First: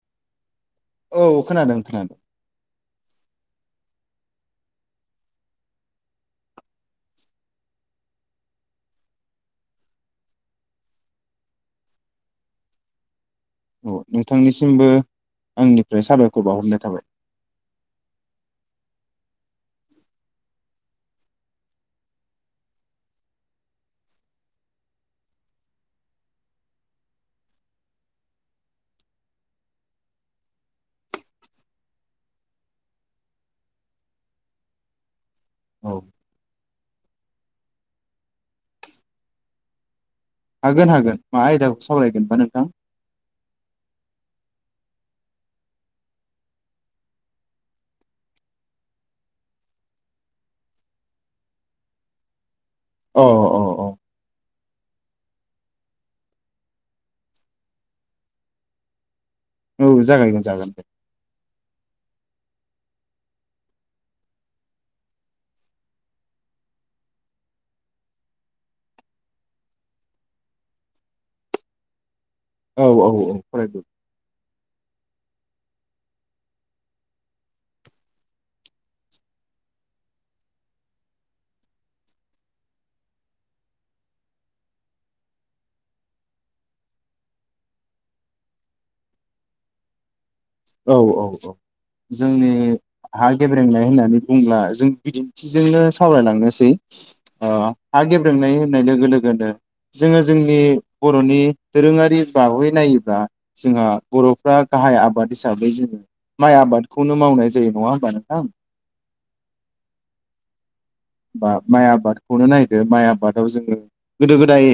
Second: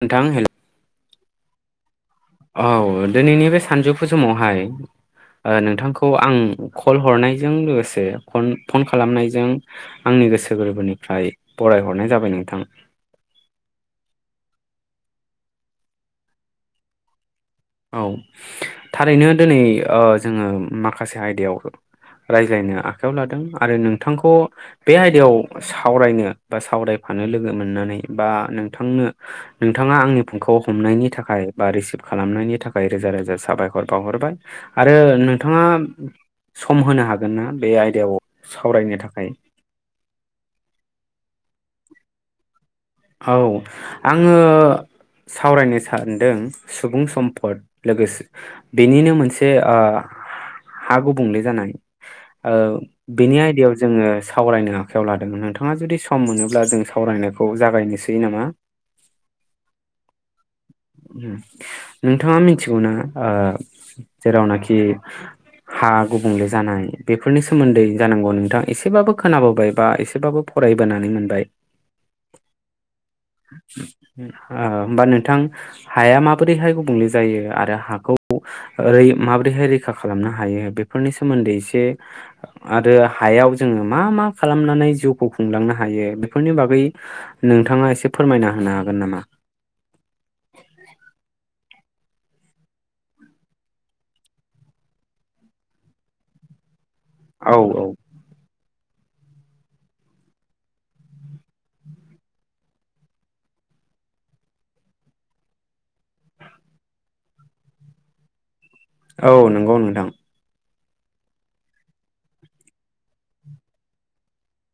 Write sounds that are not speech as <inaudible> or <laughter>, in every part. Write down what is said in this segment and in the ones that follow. नोंथां हेल' औ खोनादों खोनादों । औ दिनैनि बे सानजौफु समावहाय ओ नोंथांखौ आं कल हरनायजों लोगोसेन फन खालामनायजों आंनि गोसो गोरबोनिफ्राय बरायहरनाय जाबाय नोंथां । औ नोंथांनिसिमबो आंनिफ्राय साबायखर बावहरनाय थाबाय । औ थारैनो दिनै ओ जोङो माखासे आयदायाव रायज्लायनो आखायाव लादों आरो नोंथांखौ बे आयदायाव सावरायनो बा सावरायफानो लोगो मोननानै बा नोंथांनो नोंथाङा आंनि फुंखौ हमनायनि थाखाय बा रिसिभ खालामनायनि थाखाय रोजा रोजा साबायखर बावहरबाय आरो नोंथाङा औ सम होनो हागोन ना बे आयदायाव सावरायनो थाखाय? हागोन हागोन मा आयदाखौ सावरायगोनबा नोंथां? औ आङो सावरायनो सानदों सुबुं सम्पद लोगोसे बेनिनो मोनसे ओ हा गुबुंले जानाय ओ अ बिनि अ आयदायाव अ जोङो सावरायनो आखायाव लादों नोंथाङा जुदि सम मोनोब्ला जों सावरायनायखौ जागायनोसै नामा औ जागायगोन जागोन दे ओम नोंथाङा मि मिथिगौना ओ जेरावनाखि हा गुबुंले जानाय बेफोरनि सोमोन्दै जानांगौ नोंथाङा एसेबाबो खोनाबोबाय बा एसेबाबो फरायबोनानै मोनबाय? औ औ औ फरायदो आ होनबा नोंथां थां हाया माबोरैहाय गुबुंले जायो आरो हाखौ ओरै माबोरैहाय रै रैखा खालामनो हायो बेफोरनि सोमोन्दै एसे आरो हायाव जोङो मा मा खालामनानै जिउखौ खुंलांनो हायो बेफोरनि बागै नोंथाङा एसे फोरमायना होनो हागोन नामा? औ औ औ जोंनि हा गेब्रेंनाय होननानै बुंब्ला जों बिदिन्थिजोंनो सावरायलांनोसै । औ अ औ हा गेब्रेनाय होननाय लोगो लोगोनो जोङो जोंनि बर'नि दोरोङारि बागै नायोब्ला जोंहा बर'फ्रा गाहाय आबाद हिसाबै जोङो माइ आबादखौनो मावनाय जायो नङा होमबा नोंथां? औ नंगौ नोंथां बा माइ आबादखौनो नायदो माइ आबादाव जोङो गोदो गोदाय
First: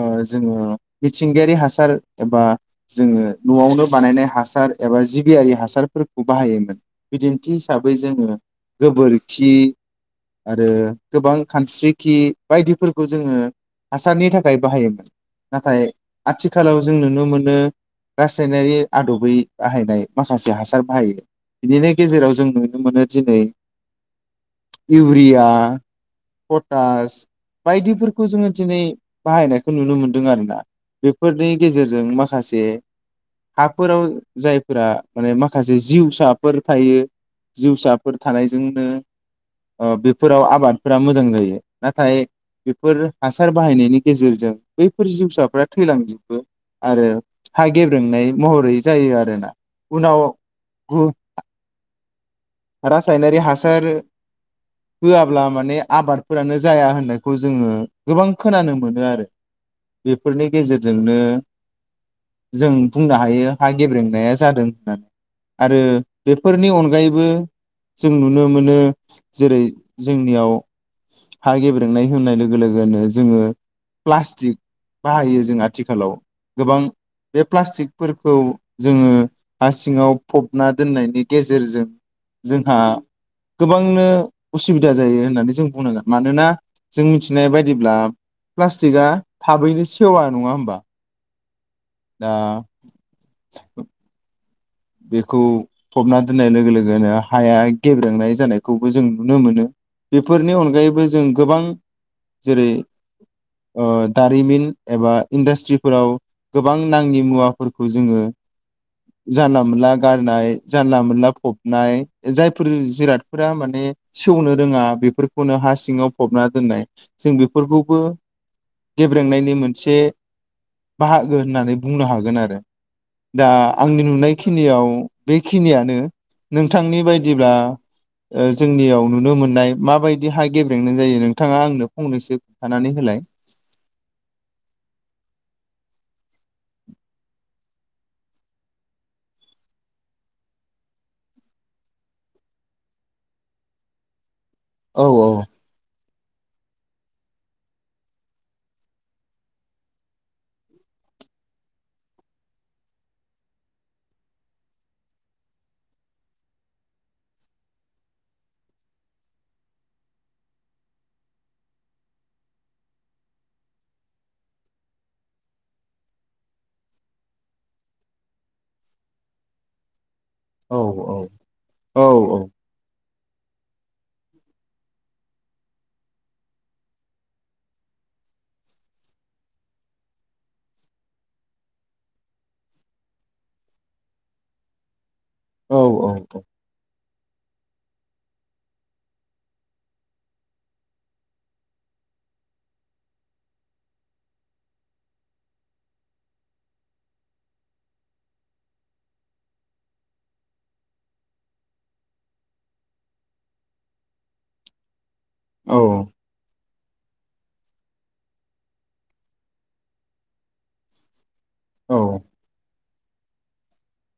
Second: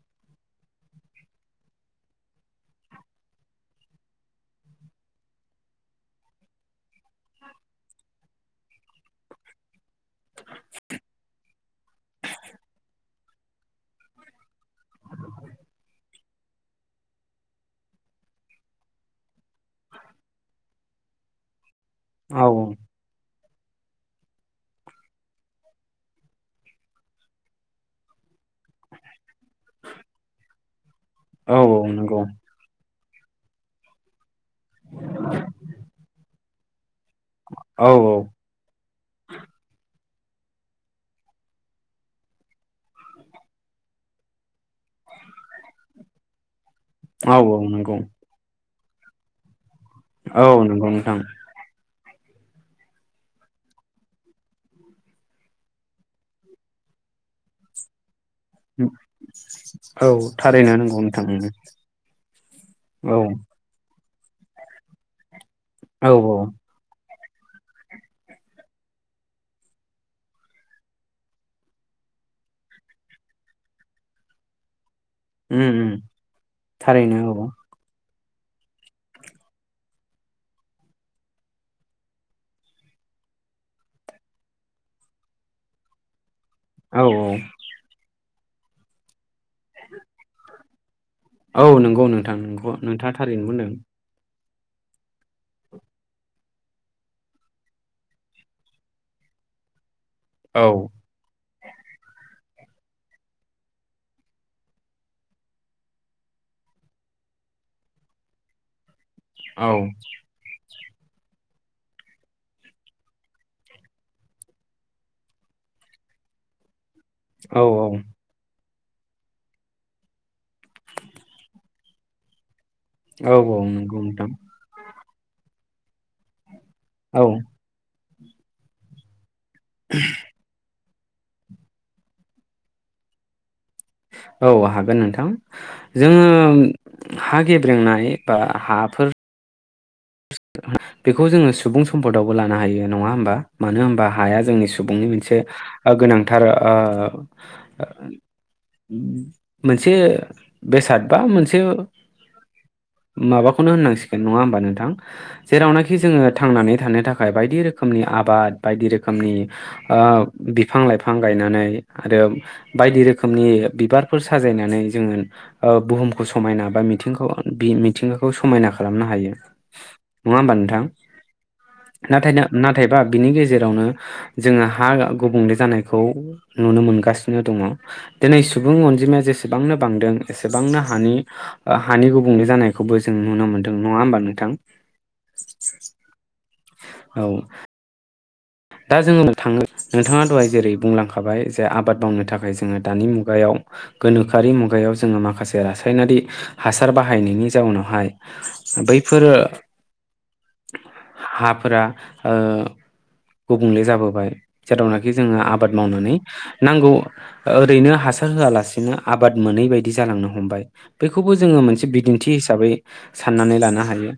ओ जोङो मिथिंगायारि हासार एबा जोङो न'आवनो बानायनाय हासार एबा जिबियारि हासारफोरखौ बाहायोमोन बिदिन्थि हिसाबै जोङो गोबोरखि आरो गोबां खानस्रिखि बायदिफोरखौ जोङो हासारनि थाखाय बाहायोमोन नाथाय आथिखालाव जों नुनो मोनो रासायनारि आदबै बाहायनाय माखासे हासार बाहायो । बिनिनो गेजेराव जों औ नुनो मोनो दिनै इउरिया पटास बायदिफोरखौ जोङो दिनै बाहायनायखौ नुनो मोनदों आरोना । बेफोरनि औ औ गेजेरजों नंगौ माखासे हा फोराव जायफोरा माने माखासे जिउसा फोर थायो। औ औ जिउसाफोर थानायजोंनो बेफोराव आबादफोरा मोजां जायो नाथाय बेफोर हासार बाहायनायनि गेजेरजों बैफोर जिउसाफ्रा थैलांजोबो। आरो औ औ हा नंगौ गेब्रोंनाय महरै जायो आरोना उनाव औ नंगौ गु नोंथां रासायनारि हासार होआब्ला माने आबादफोरानो जाया होननायखौ जोङो गोबां खोनानो मोनो आरो औ बेफोरनि थारैनो नंगौ गेजेरजोंनो नोंथां जों बुंनो औ हायो हा गेब्रें जादों आरो औ बेफोरनि अनगायैबो बो जों नुनो मोनो जेरै जोंनियाव हा गेब्रेंनाय होननाय लोगो लोगोनो जोङो प्लास्टिक बाहायो जों उम उम आथिखालाव गोबां थारैनो बे औ प्लास्टिक फोरखौ जोङो हा सिङाव फबना दोननायनि गेजेरजों जोंहा गोबांनो उसुबिदा जायो होननानै जों बुंनांगोन मानोना औ जों मिथिनाय बायदिब्ला प्लास्टिकआ थाबैनो सेवा नङा होमबा औ नंगौ दा नोंथां नगौ नोंथाङा थारैनो बुंदों। बेखौ फबना दोननाय लोगो लोगोनो हाया गेब्रेंनाय जानायखौबो जों नुनो मोनो। बेफोरनि औ अनगायैबो जों गोबां जेरै दारिमिन एबा इन्डास्ट्रिफोराव गोबां नाङि मुवाफोरखौ जोङो जानला औ मोनला गारनाय जानला मोनला फबनाय जायफोर जिरादफोरा माने सेवनो रोङा बेफोरखौनो हा सिङाव फबना दोननाय। जों औ बेफोरखौबो गेब्रेंनायनि मोनसे बाहागो होननानै बुंनो हागोन आरो। औ औ नंगौ नोंथां। याव बेखिनियानो नोंथांनि औ बायदिब्ला जोंनियाव नुनो मोनो। माबादि हा गेब्रेंनाय गेब्रेंनाय जायो नोंथाङा आंनो फंनैसो खोनथानानै होलाय। औ हागोन नोंथां जोङो हा गेब्रेंनाय बा हाफोर बेखौ जोङो सुबुं सम्पदावबो लानो हायो नङा होमबा मानो होनबा हाया। जोंनि औ सुबुंनि औ मोनसे ओ गोनां थार ओ मोनसे बेसाद बा मोनसे माबाखौनो होननांसिगोन नङा होमबा नोंथां? जेरावनाखि जोङो थांनानै थानो थाखाय बायदि रोखोमनि आबाद बायदि रोखोमनि ओ बिफां लाइफां गायनानै आरो बायदि रोखोमनि बिबारफोर साजायनानै जोङो ओ बुहुमखौ समायना बा मिथिंखौ मिथिंगाखौ समायना खालामनो हायो । नङा होमबा औ नोंथां औ औ नाथाय नाथायबा बिनि गेजेरावनो जोङो हा गुबुंले जानायखौ नुनो मोनगासिनो दङ दिनै सुबुं अनजिमाया जेसेबांनो बांदों एसेबांनो ओ हानि हानि गुबुंले जानायखौबो जों नुनो मोनदों नङा होमबा नोंथां? औ औ औ औ दा जोङो थाङो नोंथाङा दहाय जेरै बुंलांखाबाय जे आबाद मावनो थाखाय जोङो दानि मुगायाव गोनोखोआरि मुगायाव जोङो माखासे रासायनारि हासार बाहायनायनि जाउनावहाय बैफोर हाफोरा ओ गुबुंले जाबोबाय जेरावनाखि जोङो आबाद औ मावनानै नांगौ ओ ओरैनो हासार होआलासिनो आबाद मोनै बायदि जालांनो हमबाय बेखौ बे खौबो जोङो मोनसे औ बिदिन्थि हिसाबै साननानै लानो हायो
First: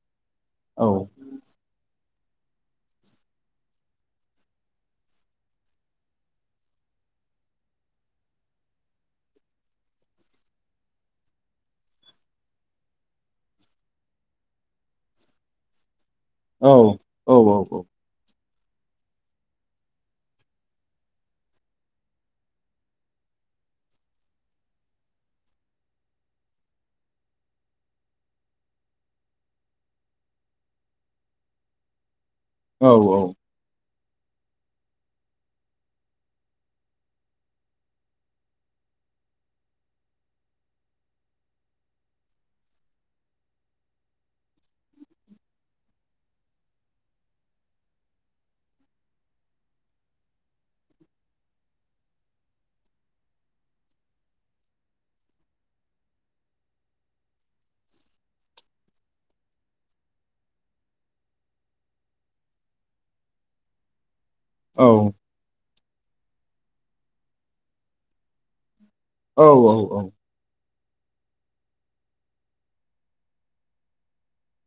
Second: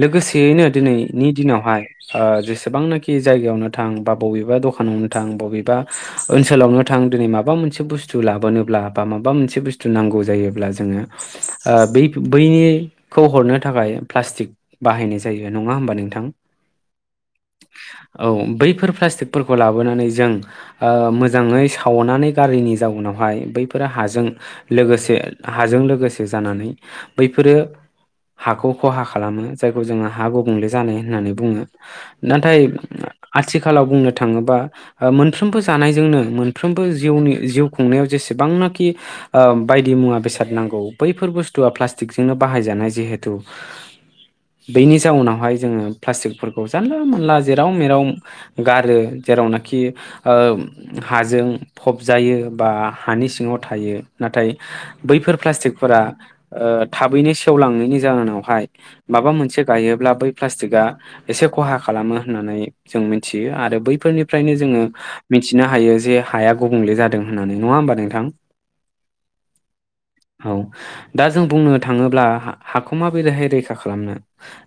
लोगोसे यैनो औ दिनैनि दिनावहाय ओ जेसेबांनाखि जायगायावनो नो थां बा बबेबा दखानावनो थां बबेबा ओनसोलावनो थां दिनै माबा मोनसे बुस्थु लाबोनोब्ला बा माबा मोनसे बुस्थु नांगौ जायोब्ला जोङो ओ बै बैनिखौ हरनो थाखाय प्लास्टिक बाहायनाय जायो नङा होमबा नोंथां औ औ औ औ बैफोर प्लास्टिकफोरखौ लाबोनानै जों ओ मोजाङै सावनानै गारिनि जाउनावहाय बैफोरो हाजों लोगोसे हाजों लोगोसे जानानै बैफोरो हाखौ खहा खालामो जायखौ जोङो हा गुबुंले जानाय होननानै बुङो । नाथाय आथिखालाव बुंनो थाङोबा ओ मोनफ्रोमबो जानायजोंनो मोनफ्रोमबो जिउनि जिउ खुंनायाव जेसेबांनाखि ओ बायदि मुवा बेसाद नांगौ बैफोर बुस्थुआ प्लास्टिकजोंनो बाहायजानाय जिहेथु बेनि जाउनावहाय जोङो प्लास्टिकफोरखौ जानला मोनानला जेराव मेराव गारो जेरावनाखि ओ हाजों फबजायो बा हानि सिङाव थायो नाथाय बैफोर प्लास्टिकफोरा ओ थाबैनो सेवलांनायनि जाहोनावहाय माबा मोनसे गायोब्ला बै प्लास्टिकआ एसे खहा खालामो होननानै जों मिथियो आरो बैफोरनि फ्रायनो जोङो मिथिनो हायो जे हाया गुबुंले जादों होननानै नङा होमबा नोंथां? औ औ औ दा जों बुंनो थाङोब्ला हाखौ माबैहाय रैखा खालामनो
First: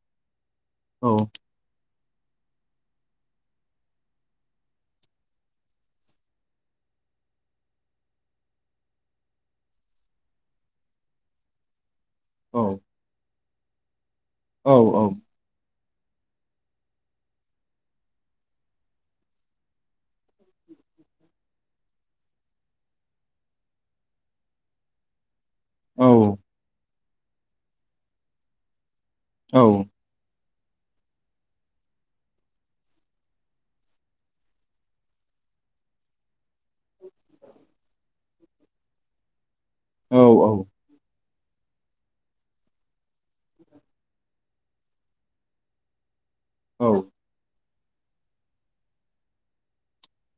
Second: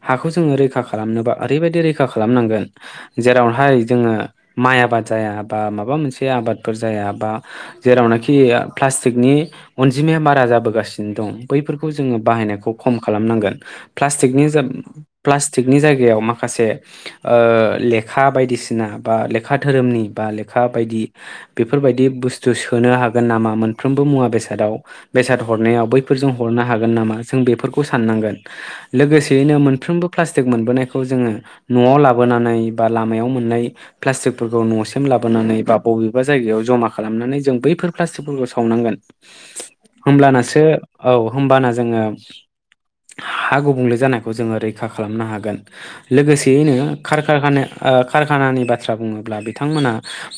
हाखौ जोङो रै रैखा खालामनोबा ओरैबायदि रैखा खालामनांगोन जेरावहाय जोङो माइ आबाद जाया बा माबा मोनसे आबादफोर जाया बा जेरावनाखि प्लास्टिकनि अनजिमाया बारा जाबोगासिनो दं बैफोर खौ जोङो बाहायनायखौ खम खालामनांगोन । <inaudible> प्लासटिकनि औ प्लासटिक जायगा आव माखासे ओ ले लेखा बायदिसिना बा लेखा धोरोमनि बा लेखा बायदि बेफोरबायदि बुस्थु सोनो हागोन नामा मोनफ्रोमबो मुवा बेसादाव बेसाद हरनायाव बैफोरजों हरनो हागोन गोन नामा जों बेफोरखौ साननांगोन । लोगोसेयैनो मोनफ्रोमबो प्लास्टिक मोनबोनायखौ जोङो न'आव लाबोनानै बा लामायाव मोननाय प्लास्टिकफोरखौ न'सिम लाबोनानै बा बबेबा जायगायाव ज'मा खालामनानै जों बैफोर प्लास्टिकफोरखौ सावनांगोन। होमब्लानासो औ होमबाना जोङो हा गुबुंले जानायखौ जोङो रैखा रैखा खालामनो हागोन। लोगोसेयैनो खार खानाया कारखानानि बाथ्रा बुङोब्ला बिथांमोना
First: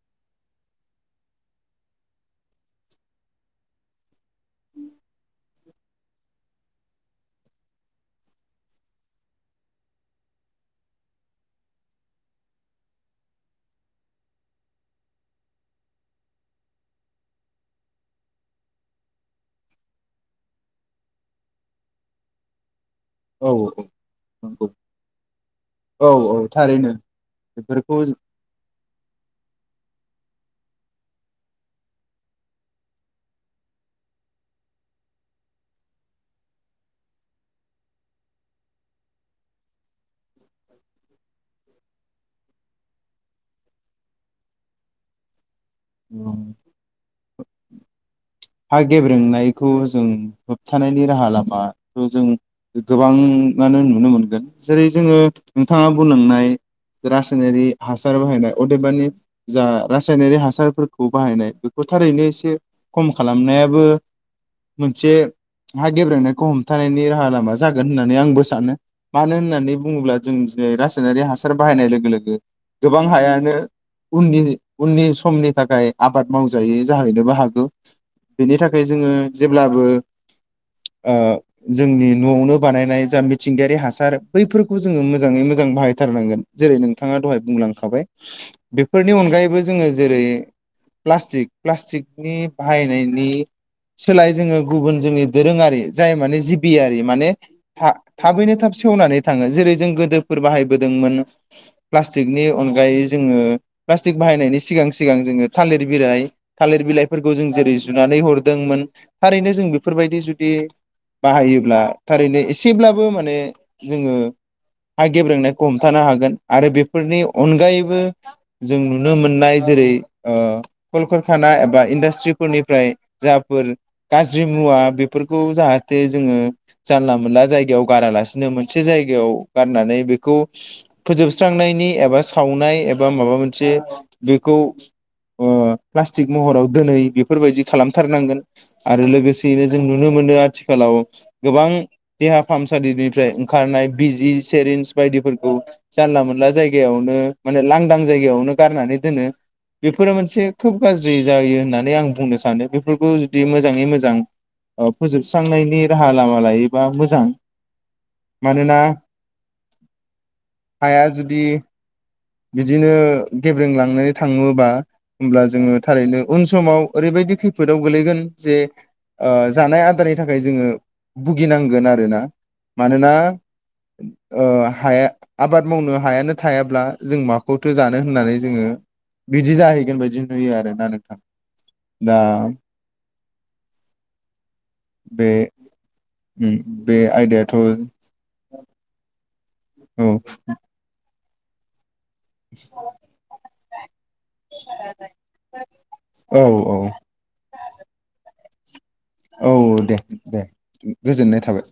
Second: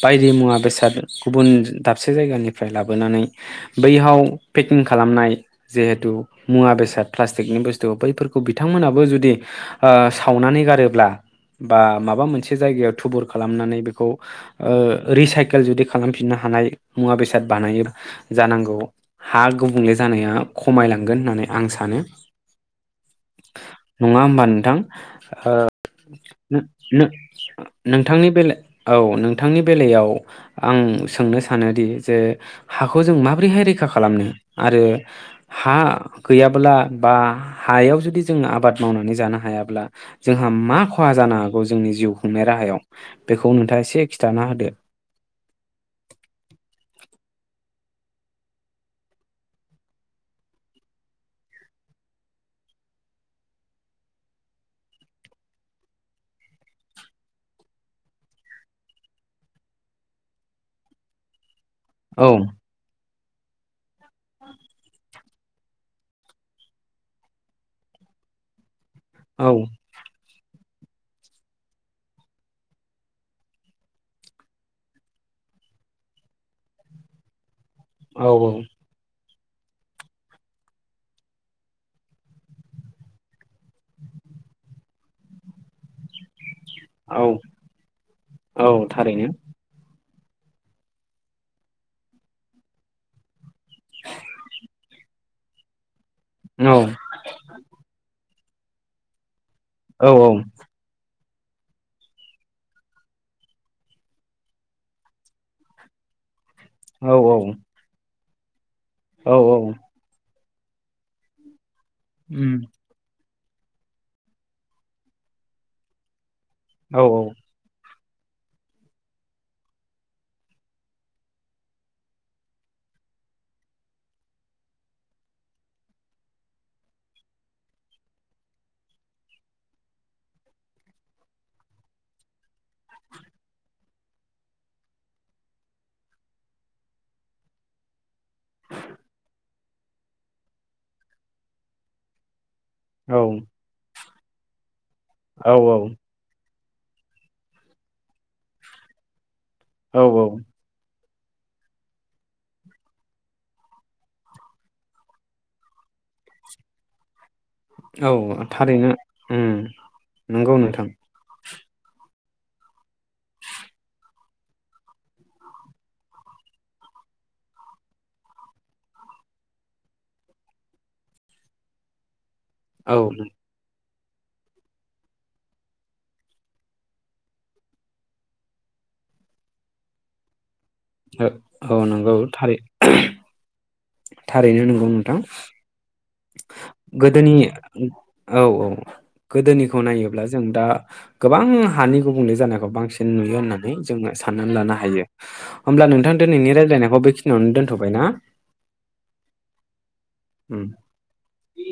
बायदि मुवा बेसाद गुबुन दाबसे जायगानिफ्राय लाबोनानै बैयाव पेकिं खालामनाय जिहेथु मुवा बेसाद प्लास्टिकनि बुस्थु बैफोरखौ बिथांमोनाबो जुदि सावनानै गारोब्ला बा माबा माबा मोनसे जायगायाव थुबुर खालामनानै बेखौ रिसाइकेल जुदि खालामफिननो हानाय मुवा बेसाद बानाय जानांगौ हा गुबुंले जानाया खमायलांगोन होननानै आं सानो। औ नङा होमबा नंगौ नोंथां? औ औ थारैनो बेफोरखौ नोंथांनि बेल औ नोंथांनि बेलायाव आं सोंनो सानोदि जे हाखौ जों माब्रैहाय रैखा खालामनो आरो हा गैयाब्ला बा हायाव जुदि जों आबाद मावनानै जानो हायाब्ला जोंहा मा खहा जानो हागौ। जोंनि जिउ खुंनाय राहायाव बेखौ नोंथाङा एसे खिन्थाना होदो। औ हा गेब्रेंनायखौ जों होबथानायनि राहा लामाखौ जों गोबाङानो नुनो मोनगोन जेरै जोङो नोंथाङा बुंलांनाय रासायनारि हासार बाहायनाय अदेबानि जा रासायनारि हासारफोरखौ बाहायनाय। फोथारैनो औ एसे खम खालामनायाबो मोनसे आहा गेब्रेनायखौ हमथानायनि राहा लामा जागोन होननानै आंबो सानो मानो औ होननानै बुङोब्ला जों दिनै रासायनारि हासार बाहायनाय लोगो लोगो गोबां हायानो उननि उननि समनि थाखाय आबाद मावजायै जाहैनोबो हागौ। औ बेनि थाखाय जोङो जेब्लाबो ओ जोंनि न'आवनो बानायनाय जा। मिथिंगायारि हासार बैफोरखौ जोङो मोजाङै मोजां बाहायथारनांगोन। जेरै नोंथाङा औ दहाय बुंलांखाबाय औ बेफोरनि थारैनो अनगायैबो जोङो। जेरै प्लास्टिक प्लास्टिकनि बाहायनायनि सोलाय जोङो गुबुन जोंनि दोरोङारि जाय माने औ जिबियारि माने थाबैनो थाब सेवनानै थां थाङो जेरै जों औ गोदोफोर बाहायबोदोंमोन। प्लास्टिकनि अनगायै जोङो प्लास्टिक बाहायनायनि सिगां सिगां जोङो थालिर बिलाइ थालिर औ बिलाइफोर जों जेरै जुनानै हर दोंमोन। औ थारैनो औ जों बेफोरबायदि जु <unintelligible> बाहायोब्ला थारैनो एसेब्लाबो माने जोङो हा गेब्रेंनायखौ हमथानो हागोन आरो बेफोरनि अनगायैबो जों नुनो मोननाय जेरै ओ कलकारखाना एबा इनदास्ट्रि मट्रिफोरनिफ्राय जाफोर गाज्रि मुवा बेफोरखौ जाहाथे जोङो जानला मोनला जायगायाव गारालासिनो मोनसे जायगायाव गारनानै बेखौ फोजोबस्रांनायनि एबा सावनाय एबा माबा मोनसे बेखौ ओ प्लास्टिक महराव दोनै बेफोरबायदि खालामथारनांगोन आरो लोगोसे जों नुनो मोनो आथिखालाव गोबां देहा फाहामसालिनिफ्राय ओंखारनाय बिजि सेरन्स बायदिफोरखौ औ जानला मोनला जायगा जायगायावनो माने लांदां जायगायावनो गारनानै दोनो औ बेफोरो औ मोनसे खोब गाज्रि जायो होननानै आं बुं बुंनो सानो बेफोरखौ जुदि मोजाङै मोजां ओ फोजोबस्रांनायनि राहा लामा लायोबा मोजां औ मानोना थारैनो नंगौ नोंथां हाया जुदि बिदिनो गेब्रें लांनानै थाङोबा होमब्ला जोङो थारैनो उन समाव ओरैबायदि खैफोदाव गोल्लैगोन जे ओ जानाय आदारनि थाखाय जोङो भुगिनांगोन आरोना औ मानोना ओ हाया आबाद मावनो हायानो थायाब्ला जों माखौथो जानो होननानै जोङो बिदि जाहैगोन बायदि नुयो आरो औ नंगौ थारै थारैनो नंगौ नोंथां बे उम बे गोदोनि आयदायाथ' औ औ गोदोनिखौ औ नायोब्ला जों दा गोबां हानि गुबुंले जानायखौ बांसिन नुयो होननानै जोङो साननानै लानो हायो होमब्ला नोंथां औ दिनैनि औ रायज्लायनायखौ बेखिनियावनो दोनथ'बाय ना औ दे दे उम गोजोननाय थाबाय